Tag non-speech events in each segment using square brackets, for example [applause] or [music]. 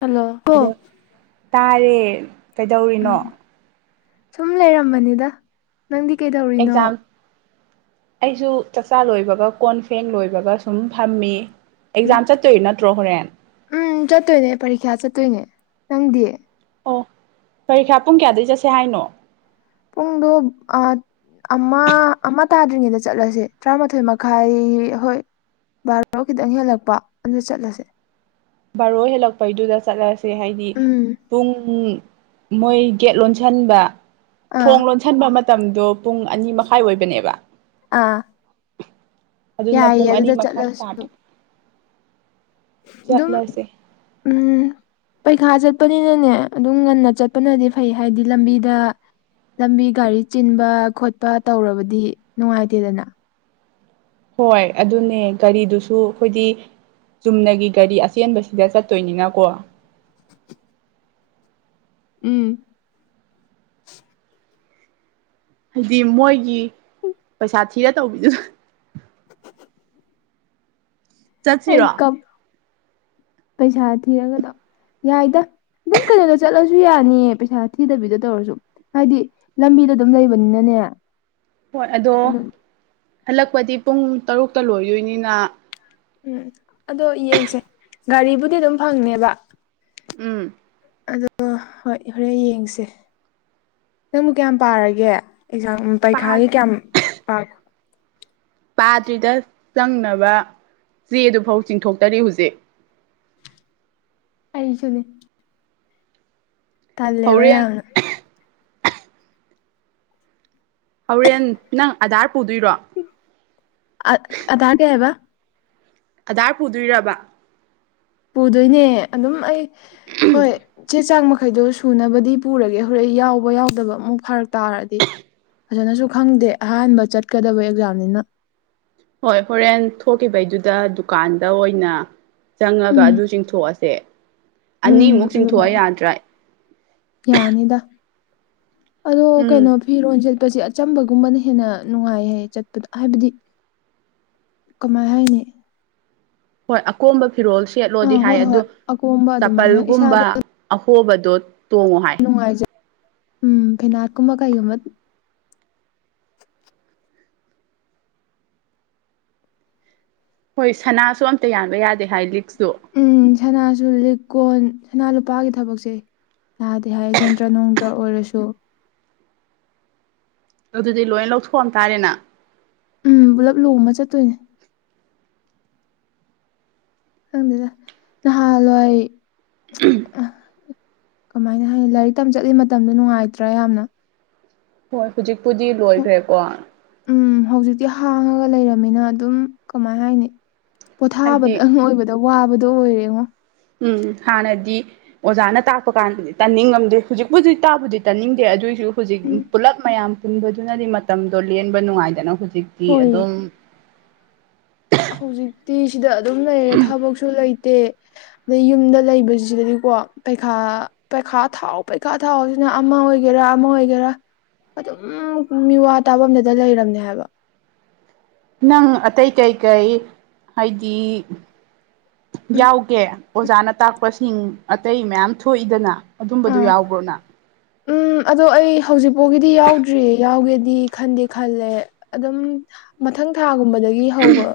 hello ꯑꯣ ꯇꯥꯔꯦ ꯀꯩꯗꯧꯔꯤꯅꯣ ꯎꯝ ꯁꯨꯝ ꯂꯩꯔꯝꯕꯅꯤꯗ ꯅꯪꯗꯤ ꯀꯩꯗꯧꯔꯤꯅꯣ ꯑꯦꯛꯖꯥꯝ ꯑꯩꯁꯨ ꯆꯥꯛꯆꯥ ꯂꯣꯏꯕꯒ ꯀꯣꯟ ꯐꯦꯡ ꯂꯣꯏꯕꯒ ꯁꯨꯝ ꯐꯝꯃꯤ ꯎꯝ ꯑꯦꯛꯖꯥꯝ ꯆꯠꯇꯣꯏ ꯅꯠꯇ꯭ꯔꯣ ꯍꯣꯔꯦꯟ ꯎꯝ ꯆꯠꯇꯣꯏꯅꯦ ꯄꯔꯤꯈ꯭ꯌꯥ ꯆꯠꯇꯣꯏꯅꯦ ꯅꯪꯗꯤꯌꯦ ꯑꯣ ꯄꯔꯤꯈ꯭ꯌꯥ ꯄꯨꯡ ꯀꯌꯥꯗꯩ ꯆꯠꯁꯦ ꯍꯥꯏꯅꯣ ꯄꯨꯡꯗ ꯑ ꯑꯃ ꯑꯃ ꯇꯥꯗ꯭ꯔꯤꯉꯩꯗ ꯆꯠꯂꯁꯦ ꯇꯔꯥꯃꯥꯊꯣꯏ ꯃꯈꯥꯏ ꯍꯣꯏ ꯕꯥꯔꯣ ꯈꯤꯇꯪ ꯍꯦꯜꯂꯛꯄ ꯑꯗꯨꯗ ꯆꯠꯂꯁꯦ ꯕꯥꯔꯣ ꯍꯦꯜꯂꯛꯄꯩꯗꯨꯗ ꯆꯠꯂꯁꯦ ꯍꯥꯏꯗꯤ ꯎꯝ ꯄꯨꯡ ꯃꯣꯏ ꯒꯦꯠ ꯂꯣꯟꯁꯤꯟꯕ ꯑꯥ ꯊꯣꯡ ꯂꯣꯟꯁꯤꯟꯕ ꯃꯇꯝꯗꯣ ꯄꯨꯡ ꯑꯅꯤ ꯃꯈꯥꯏ ꯑꯣꯏꯕꯅꯦꯕ ꯑꯥ ꯑꯗꯨꯅ ꯌꯥꯏꯌꯦ ꯄꯨꯡ ꯑꯅꯤ ꯑꯗꯨꯗ ꯃꯈꯥꯏ ꯆꯠꯂꯁꯨ ꯇꯥꯕ ꯑꯗꯨꯝ ꯎꯝ ꯄꯩꯈꯥ ꯆꯠꯄꯅꯤꯅꯅꯦ ꯑꯗꯨꯝ ꯉꯟꯅ ꯆꯠꯄꯅꯗꯤ ꯐꯩ ꯍꯥꯏꯕꯗꯤ ꯂꯝꯕꯤꯗ ꯂꯝꯕꯤ ꯒꯥꯔꯤ ꯆꯤꯟꯕ ꯈꯣꯠꯄ ꯇꯧꯔꯕꯗꯤ ꯅꯨꯡꯉꯥꯏꯇꯦꯗꯅ ꯍꯣꯏ ꯑꯗꯨꯅꯦ ꯒꯥꯔꯤꯗꯨꯁꯨ ꯑꯩꯈꯣꯏꯗꯤ ꯆꯨꯝꯅꯒꯤ ꯒꯥꯔꯤ ꯑꯆꯦꯟꯕꯁꯤꯗ ꯆꯠꯇꯣꯏꯅꯤꯅꯀꯣ ꯎꯝ ꯍꯥꯏꯗꯤ ꯃꯣꯏꯒꯤ ꯄꯩꯁꯥ ꯊꯤꯔ ꯇꯧꯕꯤꯗꯨꯅ ꯑꯩ ꯆꯠꯁꯤꯔꯣ ꯀꯞ ꯄꯩꯁꯥ ꯊꯤꯔꯒꯗꯝ ꯌꯥꯏꯗ ꯑꯗꯨꯝ ꯀꯩꯅꯣꯗ ꯆꯠꯂꯁꯨ ꯌꯥꯅꯤꯌꯦ ꯄꯩꯁꯥ ꯊꯤꯗꯕꯤꯗ ꯇꯧꯔꯁꯨ ꯍꯥꯏꯗꯤ ꯂꯝꯕꯤꯗ ꯑꯗꯨꯝ ꯂꯩꯕꯅꯤꯅꯅꯦ ꯍꯣꯏ ꯑꯗꯣ ꯑꯗꯨꯝ ꯍꯜꯂꯛꯄꯗꯤ ꯄꯨꯡ ꯇꯔꯨꯛꯇ ꯂꯣꯏꯗꯣꯏꯅꯤꯅ ꯎꯝ ꯑꯗꯣ ꯌꯦꯡꯁꯦ ꯒꯥꯔꯤꯕꯨꯗꯤ ꯑꯗꯨꯝ ꯐꯪꯅꯦꯕ ꯎꯝ ꯑꯗꯣ ꯍꯣꯏ ꯍꯣꯔꯦꯟ ꯌꯦꯡꯁꯦ ꯅꯪꯕꯨ ꯀꯌꯥꯝ ꯄꯥꯔꯒꯦ ꯑꯦꯛꯖꯥꯝ ꯄꯥꯠ ꯄꯩꯈꯥꯒꯤ ꯀꯌꯥꯝ ꯄꯥ ꯄꯥꯗ꯭ꯔꯤꯗ ꯆꯪꯅꯕ ꯆꯦꯗꯨꯐꯥꯎ ꯆꯤꯡꯊꯣꯛꯇꯔꯤ ꯍꯧꯖꯤꯛ ꯀꯔꯤ ꯆꯅꯤ ꯇꯂꯕ ꯍꯣꯔꯦꯟ ꯌꯥꯅ ꯍꯣꯔꯦꯟ ꯅꯪ ꯑꯙꯥꯔ ꯄꯨꯗꯣꯏꯔꯣ ꯑ ꯑꯗꯒꯦꯕ ꯑꯙꯥꯔ ꯄꯨꯗꯣꯏꯔꯕ ꯄꯨꯗꯣꯏꯅꯦ ꯑꯗꯨꯝ ꯑꯩ ꯍꯣꯏ ꯆꯦ ꯆꯥꯡ ꯃꯈ ꯀꯩꯗꯣ ꯁꯨꯅꯕꯗꯤ ꯄꯨꯔꯒꯦ ꯍꯣꯔꯦꯟ ꯌꯥꯎꯕ ꯌꯥꯎꯗꯕ ꯑꯃꯨꯛ ꯐꯔꯛ ꯇꯥꯔꯗꯤ ꯐꯖꯅꯁꯨ ꯈꯪꯗꯦ ꯑꯍꯥꯟꯕ ꯆꯠꯀꯗꯕ ꯑꯦꯛꯖꯥꯝꯅꯤꯅ ꯗ ꯗꯨꯀꯥꯟꯗ ꯑꯣꯏꯅ ꯆꯪꯉꯒ ꯎꯝ ꯑꯗꯨ ꯆꯤꯡꯊꯣꯛꯑꯁꯦ ꯎꯝ ꯑꯅꯤꯃꯨꯛ ꯆꯤꯡꯊꯣꯛꯑ ꯑꯗꯨꯃꯥꯏꯅ ꯌꯥꯗ꯭ꯔꯥ ꯌꯥꯅꯤꯗ ꯑꯗꯣ ꯎꯝ ꯀꯩꯅꯣ ꯐꯤꯔꯣꯟꯖꯠ ꯆꯠꯄꯁꯦ ꯑꯆꯝꯕꯒꯨꯝꯕꯅ ꯍꯦꯟꯅ ꯅꯨꯡꯉꯥꯏ ꯍꯥꯏ ꯆꯠꯄꯗ ꯍꯥꯏꯕꯗꯤ ꯀꯃꯥꯏ ꯍꯥꯏꯅꯤ ꯍꯣꯏ ꯑꯀꯣꯝꯕ ꯐꯤꯔꯣꯜ ꯁꯦꯠꯂꯣꯗꯤ ꯑꯥ ꯍꯥꯏ ꯍꯣꯏ ꯑꯗꯨ ꯍꯣꯏ ꯑꯀꯣꯝꯕ ꯑꯗꯨꯃꯥꯏꯅ ꯆꯄꯜꯒꯨꯝꯕ ꯑꯍꯣꯕꯗ ꯅꯨꯡꯉꯥꯏꯖꯩ ꯎꯝ ꯐꯤꯅꯥꯠꯀꯨꯝꯕ ꯀꯩꯒꯨꯝꯕ ꯍꯣꯏ ꯁꯅꯥꯁꯨ ꯑꯝꯇ ꯌꯥꯟꯕ ꯌꯥꯗꯦ ꯍꯥꯏ ꯂꯤꯛꯁ ꯎ ꯁꯅꯥꯁꯨ ꯂꯤꯛꯀꯣꯟ ꯁꯅꯥ ꯂꯨꯄꯥꯒꯤ ꯊꯕꯛꯁꯦ ꯅꯥꯗꯤ ꯍꯥꯏ ꯖꯟꯗ꯭ꯔ ꯅꯨꯡꯗ꯭ꯔ ꯑꯣꯏꯔꯁꯨ [inaudible] ꯑꯗꯨꯗꯤ ꯂꯣꯏ ꯂꯧꯊꯣꯛꯑꯝꯇꯥꯥꯔꯦꯅ ꯎꯝ ꯄꯨꯂꯞ ꯂꯨꯃ ꯆꯠꯇꯣꯏꯅꯦ ꯈꯪꯗꯦꯗ ꯅꯍꯥꯟꯋꯥꯏ ꯎꯝ ꯑꯗꯨꯃꯥꯏꯅ ꯍꯥꯏ ꯂꯥꯏꯔꯤꯛ ꯇꯝ ꯆꯠꯂꯤ ꯃꯇꯝꯗꯣ ꯅꯨꯡꯉꯥꯏꯇ꯭ꯔꯥ ꯌꯥꯝꯅ ꯍꯣꯏ ꯍꯧꯖꯤꯛꯄꯨꯗꯤ ꯍꯧ- ꯂꯣꯏꯈ꯭ꯔꯦꯀꯣ ꯎꯝ ꯍꯧꯖꯤꯛꯇꯤ ꯍꯥꯡꯉꯒ ꯂꯩꯔꯕꯝꯃꯤꯅ ꯑꯗꯨꯝ ꯀꯃꯥꯏ ꯍꯥꯏꯅꯤ ꯍꯥꯏꯗꯤ ꯄꯣꯊꯥꯕꯗ ꯑ ꯑꯣꯏꯕꯗ ꯋꯥꯕꯗꯣ ꯑꯣꯏꯔꯦ ꯌꯦꯉꯣ ꯎꯝ ꯍꯥꯟꯅꯗꯤ ꯑꯣꯖꯥꯅ ꯇꯥꯛꯄ ꯀꯥꯟꯗꯗꯤ ꯇꯥꯅꯤꯡꯉꯝꯗꯦ ꯍꯧꯖꯤꯛꯄꯨ ꯍꯧꯖꯤꯛ ꯇꯥꯕꯨꯗꯤ ꯇꯥꯅꯤꯡꯗꯦ ꯑꯗꯨꯑꯣꯏꯁꯨ ꯍꯧꯖꯤꯛ ꯎꯝ ꯄꯨꯜꯂꯞ ꯃꯌꯥꯝ ꯄꯨꯟꯕꯗꯨꯅꯗꯤ ꯃꯇꯝꯗꯣ ꯂꯦꯟꯕ ꯅꯨꯡꯉꯥꯏꯗꯅ ꯍꯧꯖꯤꯛꯇꯤ ꯍꯣꯏ ꯑꯗꯨꯝ ꯍꯧꯖꯤꯛꯇꯤ ꯁꯤꯗ ꯑꯗꯨꯝ ꯂꯩꯔꯦ ꯊꯕꯛꯁꯨ ꯂꯩꯇꯦ ꯑꯗꯩ ꯌꯨꯝꯗ ꯂꯩꯕꯁꯤꯗꯗꯤꯀꯣ ꯄꯩꯈꯥ ꯄꯩꯈꯥ ꯊꯥꯎ ꯄꯩꯈꯥ ꯊꯥꯎꯁꯤꯅ ꯑꯃ ꯑꯣꯏꯒꯦꯔ ꯑꯃꯃꯥꯒꯦꯔ ꯑꯗꯨꯝ ꯃꯤꯋꯥ ꯇꯥꯐꯝꯗꯨꯗ ꯂꯩꯔꯝꯅꯦ ꯍꯥꯏꯕ ꯅꯪ ꯑꯇꯩ ꯀꯩꯀꯩ ꯍꯥꯏꯗꯤ ꯎꯝ ꯌꯥꯎꯒꯦ ꯑꯣꯖꯥꯅ ꯇꯥꯛꯄꯁ ꯤꯡ ꯑꯇꯩ ꯃꯌꯥꯝ ꯊꯣꯛꯏꯗꯅ ꯑꯗꯨꯝꯕꯗꯨ ꯌꯥꯎꯕ꯭ꯔꯣꯅ ꯑ ꯑꯩ ꯍꯧꯖꯤꯛ ꯐꯥꯎꯒꯤꯗꯤ ꯌꯥꯎꯗ꯭ꯔꯤ ꯌꯥꯎꯒꯦ ꯈ ꯈꯂꯦ ꯑꯗꯨꯝ ꯃꯊꯪ ꯊ ꯀꯨꯝꯕꯗꯒꯤ ꯍꯧꯕ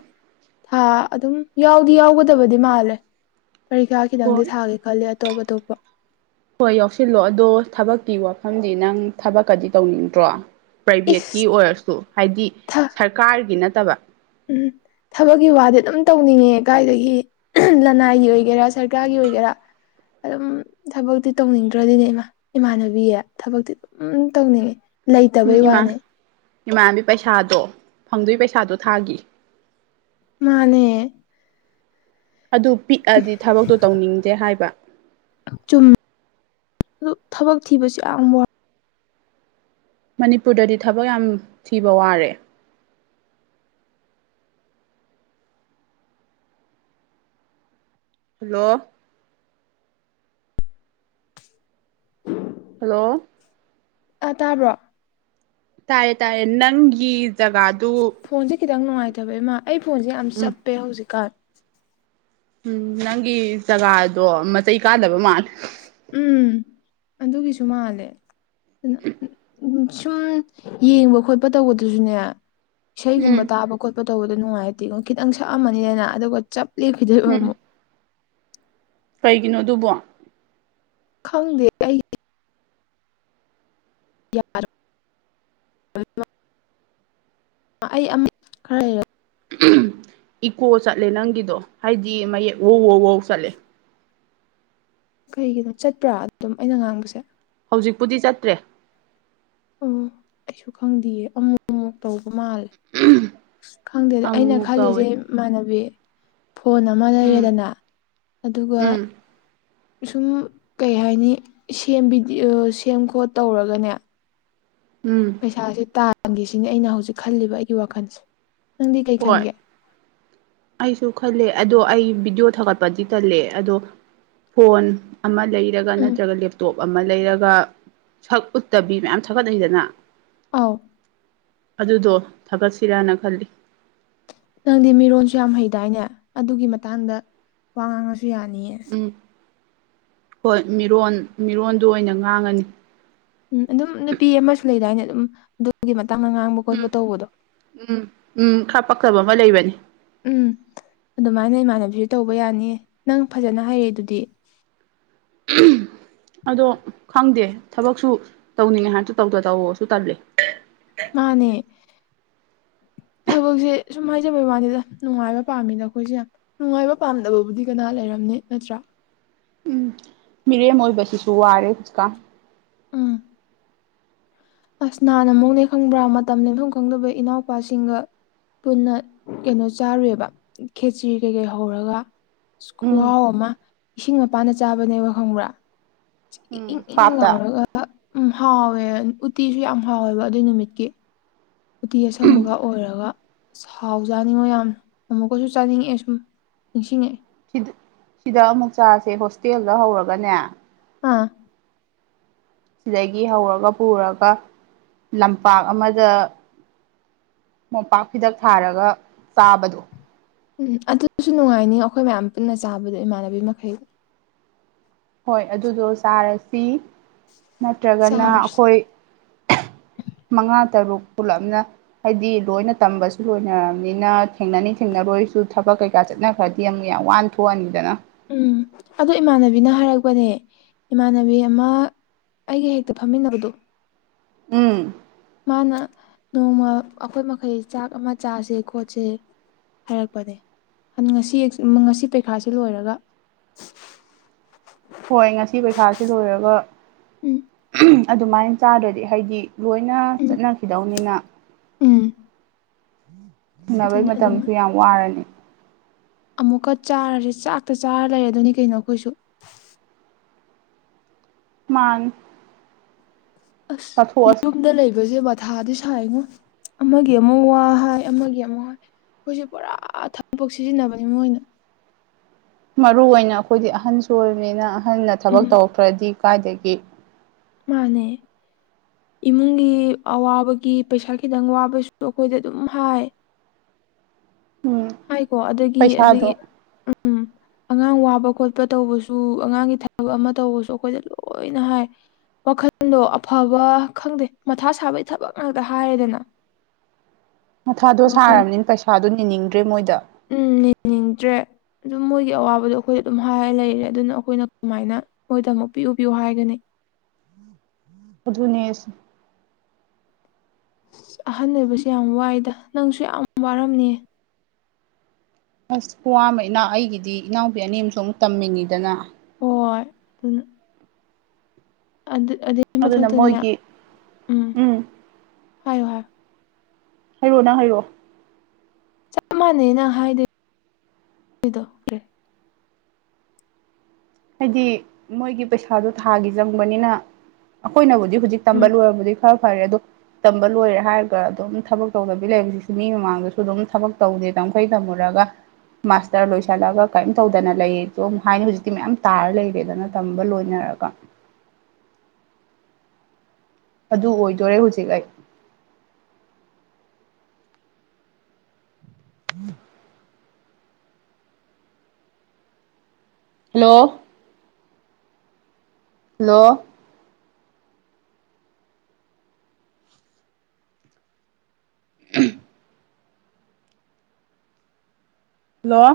ꯊꯥ ꯑꯗꯨꯝ ꯌꯥꯎꯗꯤ ꯌꯥꯎꯒꯗꯕꯗꯤ ꯃꯥꯜꯂꯦ ꯄꯔꯤꯈꯥ ꯈꯤꯇꯪꯗꯤ ꯍꯣꯏ ꯊꯥꯒꯦ ꯈꯜꯂꯤꯦ ꯑꯇꯣꯞ ꯑꯇꯣꯞꯄ ꯍꯣꯏ ꯌꯥꯎꯁꯤꯜꯂꯣ ꯑꯗꯣ ꯊꯕꯛꯀꯤ ꯋꯥꯐꯝꯗꯤ ꯅꯪ ꯊꯕꯛꯀꯗꯤ ꯇꯧꯅꯤꯡꯗ꯭ꯔꯣ ꯏꯁ ꯄ꯭ꯔꯥꯏꯚꯦꯠꯀꯤ ꯑꯣꯏꯔꯁꯨ ꯍꯥꯏꯗꯤ ꯊꯥ ꯁꯔꯀꯥꯔꯒꯤ ꯅꯠꯇꯕ ꯎꯝ ꯊꯕꯛꯀꯤ ꯋꯥꯗꯤ ꯑꯗꯨꯝ ꯇꯧꯅꯤꯡꯉꯦ ꯀ ꯀꯥꯏꯗꯒꯤ ꯂꯅꯥꯏꯒꯤ ꯑꯣꯏꯒꯦꯔꯥ ꯁꯔꯀꯥꯔꯒꯤ ꯑꯣꯏꯒꯦꯔꯥ ꯑꯗꯨꯝ ꯊꯕꯛꯇꯤ ꯇꯧꯅꯤꯡꯗ꯭ꯔꯗꯤꯅꯦ ꯏꯃꯥ ꯏꯃꯥꯟꯅꯕꯤꯌꯦ ꯊꯕꯛꯇꯤ ꯑꯗꯨꯝ ꯇꯧꯅꯤꯡꯉꯤ ꯂꯩꯇꯕꯩ ꯋꯥꯅꯦ ꯏꯃꯥꯟꯅꯕꯤ ꯄꯩꯁꯥꯗꯣ ꯐꯪꯗꯣꯏꯒꯤ ꯄꯩꯁꯥꯗꯣ ꯊꯥꯒꯤ ꯃꯥꯅꯦ ꯑꯗꯨ ꯄꯤꯛꯑꯗꯤ ꯊꯕꯛꯇꯣ ꯇꯧꯅꯤꯡꯗꯦ ꯍꯥꯏꯕ ꯆꯨꯝꯃꯦ ꯑꯗꯨ ꯊꯕꯛ ꯊꯤꯕꯁꯨ ꯌꯥꯝ ꯋꯥ ꯃꯅꯤꯄꯨꯔꯗꯗꯤ ꯊꯕꯛ ꯌꯥꯝ ꯊꯤꯕ ꯋꯥꯔꯦ ꯍꯜꯂꯣ ꯍꯜꯂꯣ ꯑ ꯇꯥꯕ꯭ꯔꯣ ꯇꯥꯏꯌꯦ ꯇꯥꯏꯌꯦ ꯅꯪꯒꯤ ꯖꯒꯥꯗꯨ ꯐꯣꯟꯁꯦ ꯈꯤꯇꯪ ꯅꯨꯡꯉꯥꯏꯇꯕ ꯏꯃꯥ ꯑꯩ ꯐꯣꯟꯁꯦ ꯌꯥꯝ ꯎꯝ ꯆꯞꯄꯦ ꯍꯧꯖꯤꯛꯀꯥꯟ ꯎꯝ ꯅꯪꯒꯤ ꯖꯒꯥꯗꯣ ꯃꯆꯩ ꯀꯥꯟꯗꯕ ꯃꯥꯂ ꯎꯝ ꯑꯗꯨꯒꯤꯁꯨ ꯃꯥꯜꯂꯦ ꯑꯗꯨꯅ ꯎ ꯁꯨꯝ ꯌꯦꯡꯕ ꯈꯣꯠꯄ ꯇꯧꯕꯗꯨꯁꯨꯅꯦ ꯏꯁꯩꯒꯨꯝꯕ ꯎꯝ ꯇꯥꯕ ꯈꯣꯠꯄ ꯇꯧꯕꯗꯣ ꯅꯨꯡꯉꯥꯏꯇꯦꯣ ꯈꯤꯇꯪ ꯁꯛꯑꯝꯃꯅꯤꯗꯅ ꯑꯗꯨꯒ ꯆꯞꯂꯤ ꯐꯈꯤꯗꯣꯏꯕ ꯎꯝ ꯑꯃꯨꯛ ꯀꯩꯒꯤꯅꯣ ꯑꯗꯨꯕꯣ ꯈꯪꯗꯏ ꯌꯥꯔ ꯑꯩ ꯑꯃ ꯈꯔꯔꯛ ꯏꯀꯣ ꯆꯠꯂꯦ ꯅꯪꯒꯤꯗꯣ ꯍꯥꯏꯗꯤ ꯃꯌꯦꯛ ꯋꯧꯋꯋꯧ ꯆꯠꯂꯦ ꯀꯩꯒꯤꯅꯣ ꯆꯠꯄ꯭ꯔꯥ ꯑꯗꯨꯝ ꯑꯩꯅ ꯉꯥꯡꯕꯁꯦ ꯍꯧꯖꯤꯛꯄꯨꯗꯤ ꯆꯠꯇ꯭ꯔꯦ ꯑꯣ ꯑꯩꯁꯨ ꯈꯪꯗꯦꯌꯦ ꯑ ꯇꯧꯕ ꯃꯥꯜꯂꯦ ꯈꯪꯗꯦꯗ ꯑꯩꯅ ꯑꯃꯨꯛꯃꯨꯛ ꯇꯧꯋꯦ ꯈꯜꯂꯤꯁꯦ ꯏꯃꯥꯟꯅꯕꯤ ꯐꯣꯟ ꯑꯃ ꯎꯝ ꯂꯩꯌꯦꯗꯅ ꯑꯗꯨꯒ ꯎꯝ ꯁꯨꯝ ꯀꯩ ꯍꯥꯏꯅꯤ ꯁꯦꯝ ꯈꯣꯠ ꯇꯧꯔꯒꯅꯦ ꯎꯝ ꯄꯩꯁꯥꯁꯦ ꯇꯥꯡꯒꯦꯁꯤꯅꯤ ꯑꯩꯅ ꯍꯧꯖꯤꯛ ꯈꯜꯂꯤꯕ ꯑꯩꯒꯤ ꯋꯥꯈꯜꯁꯦ ꯅꯪꯗꯤ ꯀꯩ ꯍꯣꯏ ꯈꯟꯒꯦ ꯑꯩꯁꯨ ꯈꯂꯦ ꯑꯗꯣ ꯑꯩ ꯚꯗꯤꯑꯣ ꯊꯥꯒꯠꯄꯗꯤ ꯇꯜꯂꯦ ꯑꯗꯣ ꯐꯣꯟ ꯑꯃ ꯂꯩꯔꯒ ꯎꯝ ꯅꯠꯇ꯭ꯔꯒ ꯂꯦꯞꯇꯣꯞ ꯑꯃ ꯂꯩꯔꯒ ꯁꯛ ꯎꯠꯇꯕꯤ ꯃꯌꯥꯝ ꯊꯒꯠꯅꯩꯗꯅ ꯑ ꯑꯗꯨꯗꯣ ꯊꯥꯒꯠꯁꯤꯔꯥꯅ ꯈꯜꯂꯤ ꯅꯪꯗꯤ ꯃꯤꯔꯣꯟꯁꯨ ꯌꯥꯝ ꯍꯩꯗꯥꯏꯅꯦ ꯑꯗꯨꯒꯤ ꯃꯇꯥꯡꯗ ꯋꯥ ꯉꯥꯡꯉꯁꯨ ꯀ꯭ꯔꯤꯌꯥꯅꯤꯁ ꯎꯝ ꯍꯣꯏ ꯃꯤꯔꯣꯟ ꯃꯤꯔꯣꯟꯜꯗꯨ ꯑꯣꯏꯅ ꯉꯥꯡꯉꯅꯤ ꯎꯝ ꯑꯗꯨꯝ ꯅꯨꯄꯤ ꯑꯃꯁꯨ ꯂꯩꯗꯥꯏꯅ ꯑꯗꯨꯝ ꯑꯗꯨꯒꯤ ꯃꯇꯥꯡꯗ ꯉꯥꯡꯕ ꯎꯝ ꯈꯣꯠꯄ ꯇꯧꯕꯗꯣ ꯎꯝ ꯎꯝ ꯈꯥ ꯄꯛꯊꯕ ꯑꯃ ꯂꯩꯕꯅꯤ ꯎꯝ ꯑꯗꯨꯃꯥꯏꯅ ꯏꯃꯥꯟꯅꯕꯤꯁꯨ ꯇꯧꯕ ꯌꯥꯅꯤꯌꯦ ꯅꯪ ꯐꯖꯅ ꯍꯥꯏꯔꯛꯑꯦ ꯑꯗꯨꯗꯤ ꯑꯗꯣ ꯈꯪꯗꯦ ꯊꯕꯛꯁꯨ ꯇꯧꯅꯤꯡꯉꯦ ꯍꯥꯏꯁꯨ ꯇꯧꯗ ꯇꯧꯁꯨ ꯇꯜꯂꯤ ꯃꯥꯅꯦ [inaudible] ꯊꯕꯛꯁꯦ ꯁꯨꯝ ꯍꯥꯏꯖꯕꯩ ꯋꯥꯅꯤꯗ ꯅꯨꯡꯉꯥꯏꯕ ꯄꯥꯝꯃꯤꯅ ꯑꯩꯈꯣꯏꯁꯦ ꯌꯥꯝ ꯅꯨꯡꯉꯥꯏꯕ ꯄꯥꯝꯗꯕꯕꯨꯗꯤ ꯀꯅꯥ ꯂꯩ ꯂꯩꯔꯝꯅꯦ ꯅꯠꯇ꯭ꯔꯥ ꯃꯦ ꯃꯣ ꯁꯁꯨ ꯑꯔꯦꯀ ꯑꯥ ꯑꯁꯅꯥꯅ ꯑꯃꯨꯛꯅꯦ ꯈꯪꯕ꯭ꯔꯥ ꯃꯇꯝ ꯅꯦꯝꯐꯝ ꯈꯪꯗꯕ ꯏꯅꯥꯎꯄꯥꯁꯤꯡꯒ ꯄꯨꯟꯅ ꯀꯩꯅꯣ ꯆꯥꯔꯨꯦꯕ ꯈꯦꯆ꯭ꯔꯤ ꯀꯩꯀꯩ ꯍꯧꯔꯒ ꯎꯝ ꯈ꯭ꯍꯥꯎ ꯑꯃ ꯏꯁꯤꯡ ꯃꯄꯥꯟꯅ ꯆꯥꯕꯅꯦꯕ ꯈꯪꯕ꯭ꯔꯥ ꯏ ꯄꯥꯞꯇ ꯏꯧꯔꯒ ꯎꯝ ꯍꯥꯎꯋꯦ ꯎꯇꯤꯁꯨ ꯌꯥꯝ ꯍꯥꯎꯋꯦꯕ ꯑꯗꯨꯏ ꯅꯨꯃꯤꯠꯀꯤ ꯎꯇꯤ ꯑꯁꯪꯕꯒ ꯑꯣꯏꯔꯒ ꯁꯥꯎ ꯆꯥꯅꯤꯡꯉꯣ ꯌꯥꯝ ꯑꯃꯨꯛꯀꯁꯨ ꯆꯥꯅꯤꯡꯉꯛꯑꯦ ꯁꯨꯝ ꯅꯤꯡꯁꯤꯡꯉ ꯁꯤꯗ ꯁꯤꯗ ꯑꯃꯨꯛ ꯆꯁꯦ ꯍꯣꯁꯇꯦꯜꯗ ꯍꯧꯔꯒꯅꯦ ꯑꯥ ꯁꯤꯗꯒꯤ ꯍꯧꯔꯒ ꯄꯨꯔꯒ ꯂꯝꯄꯥꯛ ꯑꯃꯗ ꯃꯣꯝꯄꯥꯛ ꯍꯤꯗꯛ ꯊꯥꯔꯒ ꯆꯥꯕꯗꯣ ꯎꯝ ꯑꯗꯨꯁꯨ ꯅꯨꯡꯉꯥꯏꯅꯤ ꯑꯩꯈꯣꯏ ꯃꯌꯥꯝ ꯄꯨꯟꯅ ꯆꯥꯕꯗꯣ ꯏꯃꯥꯟꯅꯕꯤ ꯃꯈꯩ ꯍꯣꯏ ꯑꯗꯨꯗꯣ ꯆꯥꯔꯁꯤ ꯅꯠꯇ꯭ꯔꯒꯅ ꯆꯥꯔꯁꯦ ꯑꯩꯈꯣꯏ ꯃꯉꯥ ꯇꯔꯨꯛ ꯄꯨꯂꯞꯅ ꯍꯥꯏꯗꯤ ꯂꯣꯏꯅ ꯇꯝꯕꯁꯨ ꯂꯣꯏꯅꯔꯕꯅꯤꯅ ꯊꯦꯡꯅꯅꯤꯡ ꯊꯦꯡꯅꯔꯣꯏꯁꯨ ꯊꯕꯛ ꯀꯩꯀꯥ ꯆꯠ ꯆꯠꯅ ꯈ꯭ꯔꯗꯤ ꯑꯃꯨꯛ ꯌꯥꯝ ꯋꯥꯟ ꯊꯣꯛꯑꯅꯤꯗꯅ ꯎꯝ ꯑ ꯏꯃꯥꯟꯅꯕꯤꯅ ꯍꯥꯏꯔꯛꯄꯅꯦ ꯏꯃꯥꯟꯅꯕꯤ ꯑꯃ ꯑꯩꯒ ꯍꯦꯛꯇ ꯐꯝꯃꯤꯟꯅꯕꯗꯨꯣ ꯎꯝ ꯃꯥꯅ ꯅꯣꯡꯃ ꯑꯩꯈꯣꯏ ꯃꯈꯩ ꯆꯥꯛ ꯑꯃ ꯆꯥꯁꯦ ꯈꯣꯠꯁꯦ ꯍꯥꯏꯔꯛꯄꯅꯦ ꯉꯁꯤ ꯉꯁꯤ ꯄꯔꯤꯈꯥꯥꯁ ꯂꯣꯏꯔꯒ ꯍꯣꯏ ꯉꯁꯤ ꯄꯩꯈꯥꯁꯦ ꯂꯣꯏꯔꯒ ꯎꯝ ꯑꯗꯨꯃꯥꯏꯅ ꯆꯥꯗ꯭ꯔꯗꯤ ꯍꯥꯏꯗꯤ ꯂꯣꯏꯅ ꯎꯝ ꯆꯠꯅꯈꯤꯗꯧꯅꯤꯅ ꯎꯝ ꯊꯤꯡꯅꯕꯩ ꯑꯗꯨꯅꯤ ꯑꯗꯨꯝ ꯃꯇꯝꯁꯨ ꯌꯥꯝ ꯋꯥꯔꯅꯤ ꯑꯃꯨꯛꯀ ꯆꯥꯔꯁꯦ ꯆꯥꯛꯇ ꯆꯥꯔ ꯂꯩꯔ ꯑꯗꯨꯅꯤ ꯀꯩꯅꯣ ꯑꯩꯈꯣꯏꯁꯨ ꯃꯥꯥꯡ ꯑꯁ ꯌꯨꯝꯗ ꯂꯩꯕꯁꯦ ꯃꯊꯥꯗꯤ ꯁꯥꯏꯉꯣ ꯑꯃꯒꯤ ꯑꯃꯨꯛ ꯋꯥ ꯍꯥꯏ ꯑꯃꯒꯤ ꯑꯃꯨꯛ ꯋꯥ ꯑꯩꯈꯣꯏꯁꯨꯦ ꯄꯨꯔꯥ ꯊꯕꯛꯄ ꯁꯤꯖꯤꯟꯅꯕꯅꯤ ꯃꯣꯏꯅ ꯃꯔꯨ ꯑꯣꯏꯅ ꯑꯩꯈꯣꯏꯗꯤ ꯑꯍꯟꯁꯨ ꯑꯣꯏꯕꯅꯤꯅ ꯑꯍꯟꯅ ꯊꯕꯛ ꯎꯝ ꯇꯧꯔꯛꯈ꯭ꯔꯗꯤ ꯀꯥꯏꯗꯒꯤ ꯃꯥꯅꯦ ꯏꯃꯨꯡꯒꯤ ꯑꯋꯥꯕꯒꯤ ꯄꯩꯁꯥ ꯈꯤꯇꯪ ꯋꯥꯕꯁꯨ ꯑꯩꯈꯣꯏꯗ ꯑꯗꯨꯝ ꯍꯥꯏ ꯎꯝ ꯍꯥꯏꯀꯣ ꯑꯗꯒꯤ ꯑꯗꯒꯤ ꯄꯩꯁꯥꯗꯣ ꯎꯝ ꯑꯉꯥꯡ ꯋꯥꯕ ꯈꯣꯠꯄ ꯇꯧꯕꯁꯨ ꯑꯉꯥꯡꯒꯤ ꯊꯕꯛ ꯑꯃ ꯇꯧꯕꯁꯨ ꯑꯩꯈꯣꯏꯗ ꯂꯣꯏꯅ ꯍꯥꯏ ꯋꯥꯈꯜꯗꯣ ꯑꯐꯕ ꯈꯪꯗꯦ ꯃꯊꯥ ꯁꯥꯕꯒꯤ ꯊꯕꯛ ꯉꯥꯛꯇ ꯍꯥꯏꯔꯦꯗꯅ ꯃꯊꯥꯗꯣ ꯋꯥꯈꯜ ꯁꯥꯔꯕꯅꯤꯅ ꯄꯩꯁꯥꯗꯣ ꯅꯤꯅꯤꯡꯗ꯭ꯔꯦ ꯃꯣꯏꯗ ꯅꯤꯡꯗ꯭ꯔꯦ ꯑꯗꯨꯝ ꯃꯣꯏꯒꯤ ꯑꯋꯥꯕꯗꯣ ꯑꯩꯈꯣꯏꯗ ꯑꯗꯨꯝ ꯍꯥꯏ ꯂꯩꯔꯦ ꯑꯗꯨꯅ ꯑꯩꯈꯣꯏꯅ ꯀꯃꯥꯏꯅ ꯃꯣꯏꯗꯃꯛ ꯄꯤꯎ ꯄꯤꯌꯎ ꯍꯥꯏꯒꯅꯤ ꯎꯝ ꯑꯙꯨꯅꯦꯁ ꯑꯍꯟ ꯑꯣꯏꯕꯁꯦ ꯌꯥꯝ ꯋꯥꯏꯗ ꯅꯪꯁꯨ ꯌꯥꯝ ꯋꯥꯔꯝꯅꯤ ꯑꯁ ꯋꯥꯋꯥꯝꯕ ꯏꯅꯥꯎ ꯑꯩꯒꯤꯗꯤ ꯏꯅꯥꯎꯄꯤ ꯑꯅꯤ ꯑ ꯑꯃꯁꯨ ꯑꯃꯨꯛ ꯇꯝꯃꯤꯉꯤꯗꯅ ꯍꯣꯏ ꯑꯗꯨꯅ ꯑꯗꯨꯒꯤ ꯑꯗꯨꯅ ꯃꯊꯛꯇꯅꯦ ꯃꯣꯏꯒꯤ ꯎꯝ ꯍꯥꯏꯌꯣ ꯍꯥꯏꯌꯣ ꯍꯥꯏꯔꯣ ꯅ ꯍꯥꯏꯔꯑꯣ ꯆꯞ ꯃꯥꯟꯅꯩ ꯅꯪ ꯍꯥꯏꯗꯦꯗꯣ ꯍꯥꯏꯗꯤ ꯃꯣꯏꯒꯤ ꯄꯩꯁꯥꯗꯣ ꯊꯥꯒꯤ ꯆꯪꯕꯅꯤꯅ ꯑꯩꯈꯣꯏꯅꯕꯨꯗꯤ ꯍꯧꯣꯏ ꯎꯝ ꯇꯝꯝꯕꯜꯂꯨ ꯃ ꯈꯥ ꯐꯔꯦ ꯑꯣ ꯇꯝꯕ ꯂꯣꯏꯔꯦ ꯍꯥꯏꯔꯒ ꯑꯗꯨꯝ ꯊꯕꯛ ꯇꯧꯗꯕꯤ ꯂꯩ ꯍꯧꯖꯤꯛꯁꯨ ꯃꯤ ꯃꯃꯥꯡꯗꯁꯨ ꯑꯗꯨꯝ ꯊꯕꯛ ꯇꯧꯗꯦꯅ ꯈꯩ ꯇꯝꯃꯨꯔꯒ ꯃꯥꯁꯇꯔ ꯂꯣꯏꯁꯜꯂꯒ ꯀꯔꯤꯝ ꯇꯧꯗꯅ ꯂꯩꯌꯦ ꯍꯥꯏꯅ ꯍꯧꯖꯤꯛꯇꯤ ꯃꯌꯥꯝ ꯇꯥꯔ ꯂꯩꯔꯦꯗꯅ ꯇꯝꯕ ꯂꯣꯏꯅꯔꯒ ꯑꯗꯨ ꯑꯣꯏꯗꯣꯔꯦ ꯍꯧꯖꯤꯛ ꯑꯩ ꯎꯝ ꯍꯜꯂꯣ ꯍꯜꯂꯣ [unintelligible] ꯍꯜꯂꯣ